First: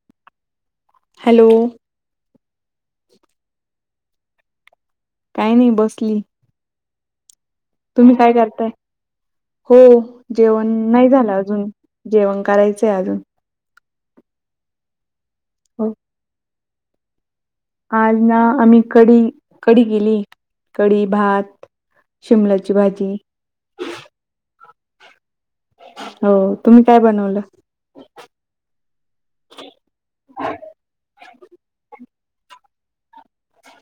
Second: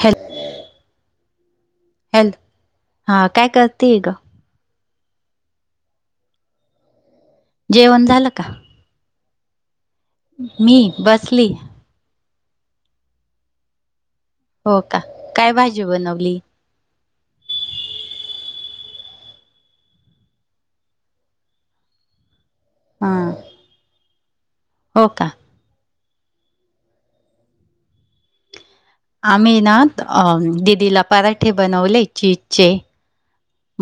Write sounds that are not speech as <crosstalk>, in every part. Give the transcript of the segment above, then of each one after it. ह्या <unintelligible> hello? Hello? हा, काय करतीये ग काही नाही, बसली. जेवण तुम्ही झालं काय का करताय? हो, जेवण मी नाही झालं बसली अजून जेवण करायचंय अजून. हो का, काय भाजी हो बनवली? आज ना आम्ही कढी, कढी केेली. कढी भात, शिमलाची <unintelligible> भाजी हा हो का. हो, तुम्ही काय बनवलं? आम्ही ना अ, दिदीला पराठे बनवले, चीजचे.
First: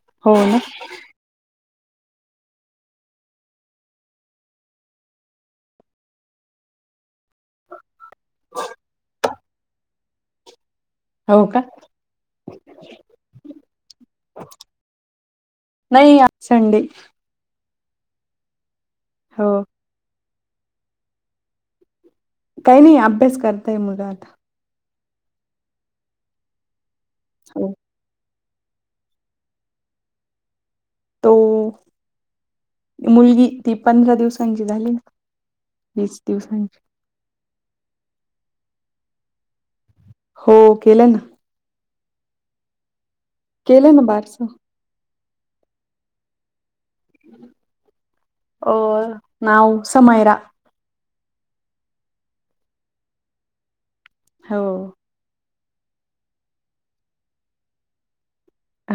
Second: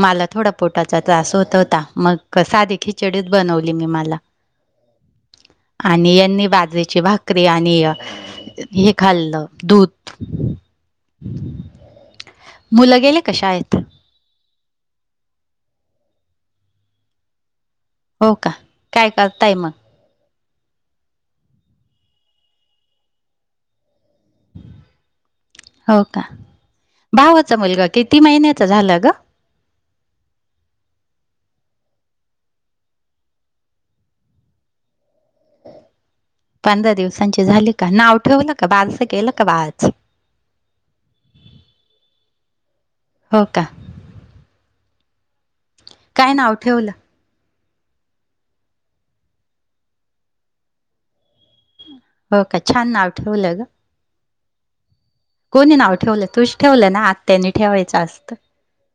मला हो थोडा ना पोटाचा त्रास होत होता, मग साधी खिचडीच बनवली मी मला. आणि यांनी बाजरीची भाकरी आणि हे खाल्लं, दूध हो का. मुलं गेली का शाळेत? नाही, आज संडे. हो का, काय हो करताय मग? काही नाही, अभ्यास करताय मुलं आता. हो का? भावाचा हो. मुलगा किती महिन्याच झाला ग? तो मुलगी ती पंधरा दिवसांची झाली ना. वीस दिवसांची पंधरा दिवसांची झाली का? नाव ठेवलं का बारस केलं का बाळाचं? हो केलं ना. हो का. केलं ना बारस. काय नाव ठेवलं? ओ, नाव समयरा. हो का, छान नाव ठेवलं ग. हो कोणी नाव ठेवलं? तूच ठेवलं ना? आत्यानी ठेवायचं असतं.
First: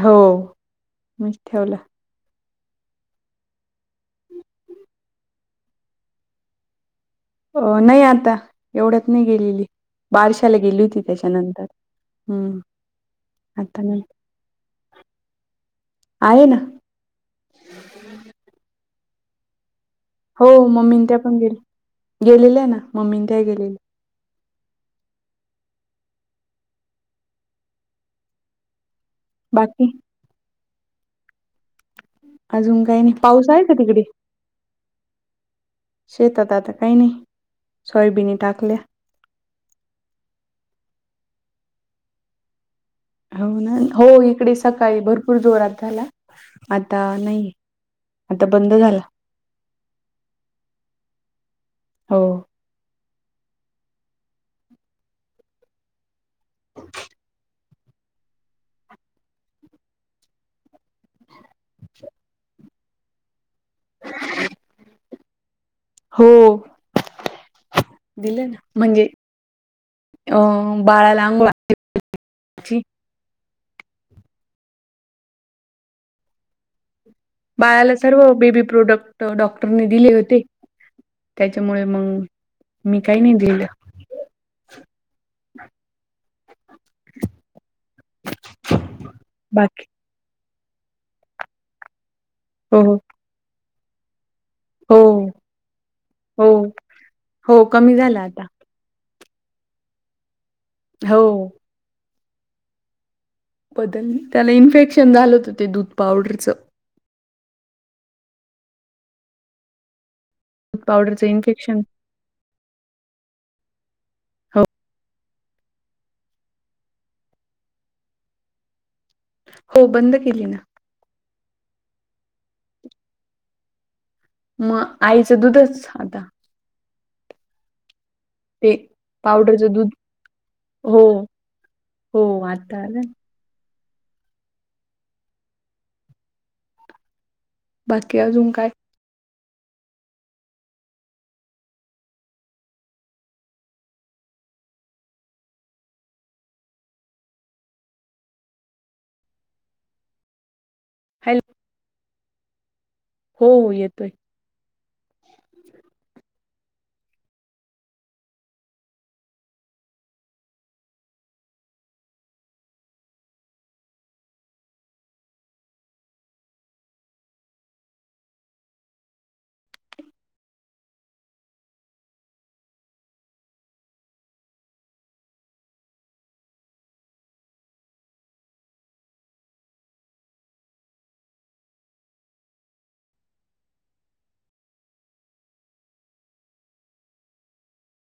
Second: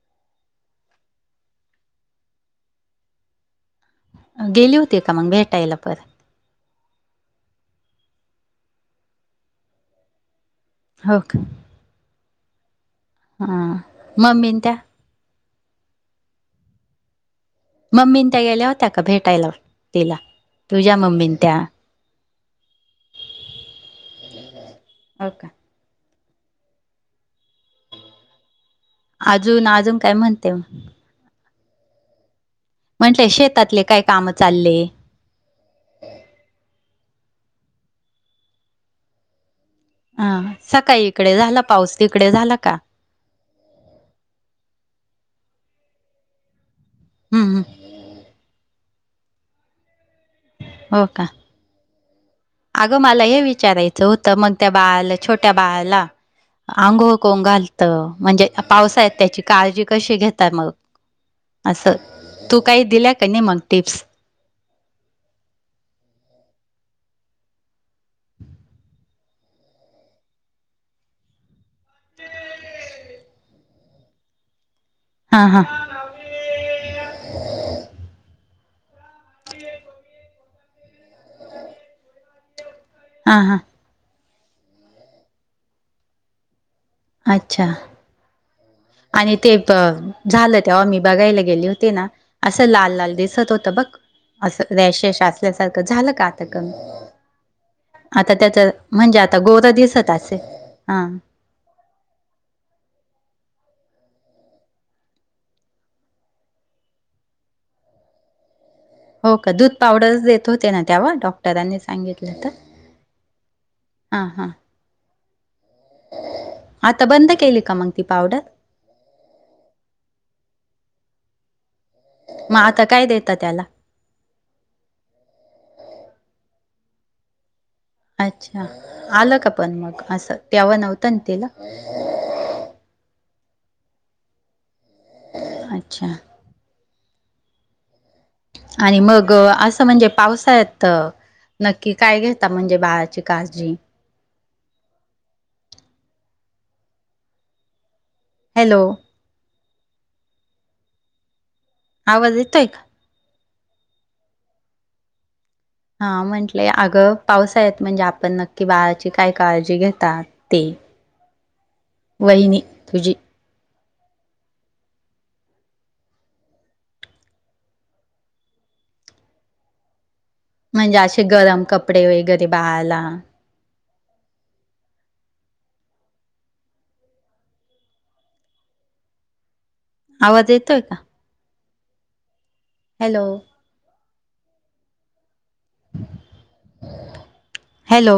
हो, मीच ठेवलं. गेली होती का मग भेटायला परत? हो नाही आता, एवढच नाही गेलेली, बारशाला गेली होती, हो त्याच्यानंतर हम्म! हा, मम्मी त्या आहे ना. मम्मीन त्या गेल्या होत्या का भेटायला? तिला हो मम्मीन त्या, पण गेले गेलेल्या ना, मम्मी त्या गेलेल्या. <unintelligible> <inaudible> हा का? अजून, बाकी अजून काय म्हणते? अजून काही नाही. म्हटलं पाऊस आहे का शेतातले काय तिकडे? काम चालले शेतात आता काही नाही सोयाबीनी टाकल्या हा सकाळी इकडे झाला पाऊस, तिकडे झाला का? हो ना हो इकडे सकाळी भरपूर जोरात झाला आता हम्म नाहीये. हम्म आता बंद झाला हो का. हो. अगं मला हे विचारायचं होतं मग त्या बाळाला छोट्या बाळाला आंघोळ कोण घालतं म्हणजे पावसाळ्यात त्याची काळजी कशी घेतात मग? असं तू काही दिल्या का नाही मग टिप्स <inaudible> हो. दिले ना म्हणजे अम बाळाला अंघो <inaudible> हा हा. बाळाला सर्व बेबी प्रोडक्ट डॉक्टरने दिले होते त्याच्यामुळे मंग मी काही नाही हां हां दिलं अच्छा. आणि ते बाकी झालं तेव्हा मी बघायला गेले होते ना असं हो, लाल हो, लाल दिसत होतं बघ असं रॅशेश हो, असल्यासारखं झालं का आता हो, कमी हो, कमी झाला आता त्याच म्हणजे आता गोर दिसत असेल हो. बदल, त्याला इन्फेक्शन झालंत हो ते दूध पावडरचं हो का दूध पावडरचं देत होते ना दूध तेव्हा पावडरचं डॉक्टरांनी इन्फेक्शन सांगितलं त हा हा. हो, आता बंद केली का मंग ती पावडर? हो बंद केली ना. म आता काय देता त्याला? म आईचं दुधंच आता अच्छा ते आलं का पण पावडरचं दूध मग असं तेव्हा हो, नव्हतं ना तिला हो आत्ता आलं अच्छा. बाकी अजून काय? आणि मग असं म्हणजे पावसाळ्यात नक्की काय घेता म्हणजे बाळाची काळजी? हॅलो. हॅ आवाज येतोय का? हो हो येतोय. हा म्हटलेय अगं पावसाळ्यात म्हणजे आपण नक्की बाळाची काय काळजी घेतात ते, वहिनी तुझी म्हणजे असे गरम कपडे वगैरे बाळाला आवाज येतोय का? हॅलो. हॅलो.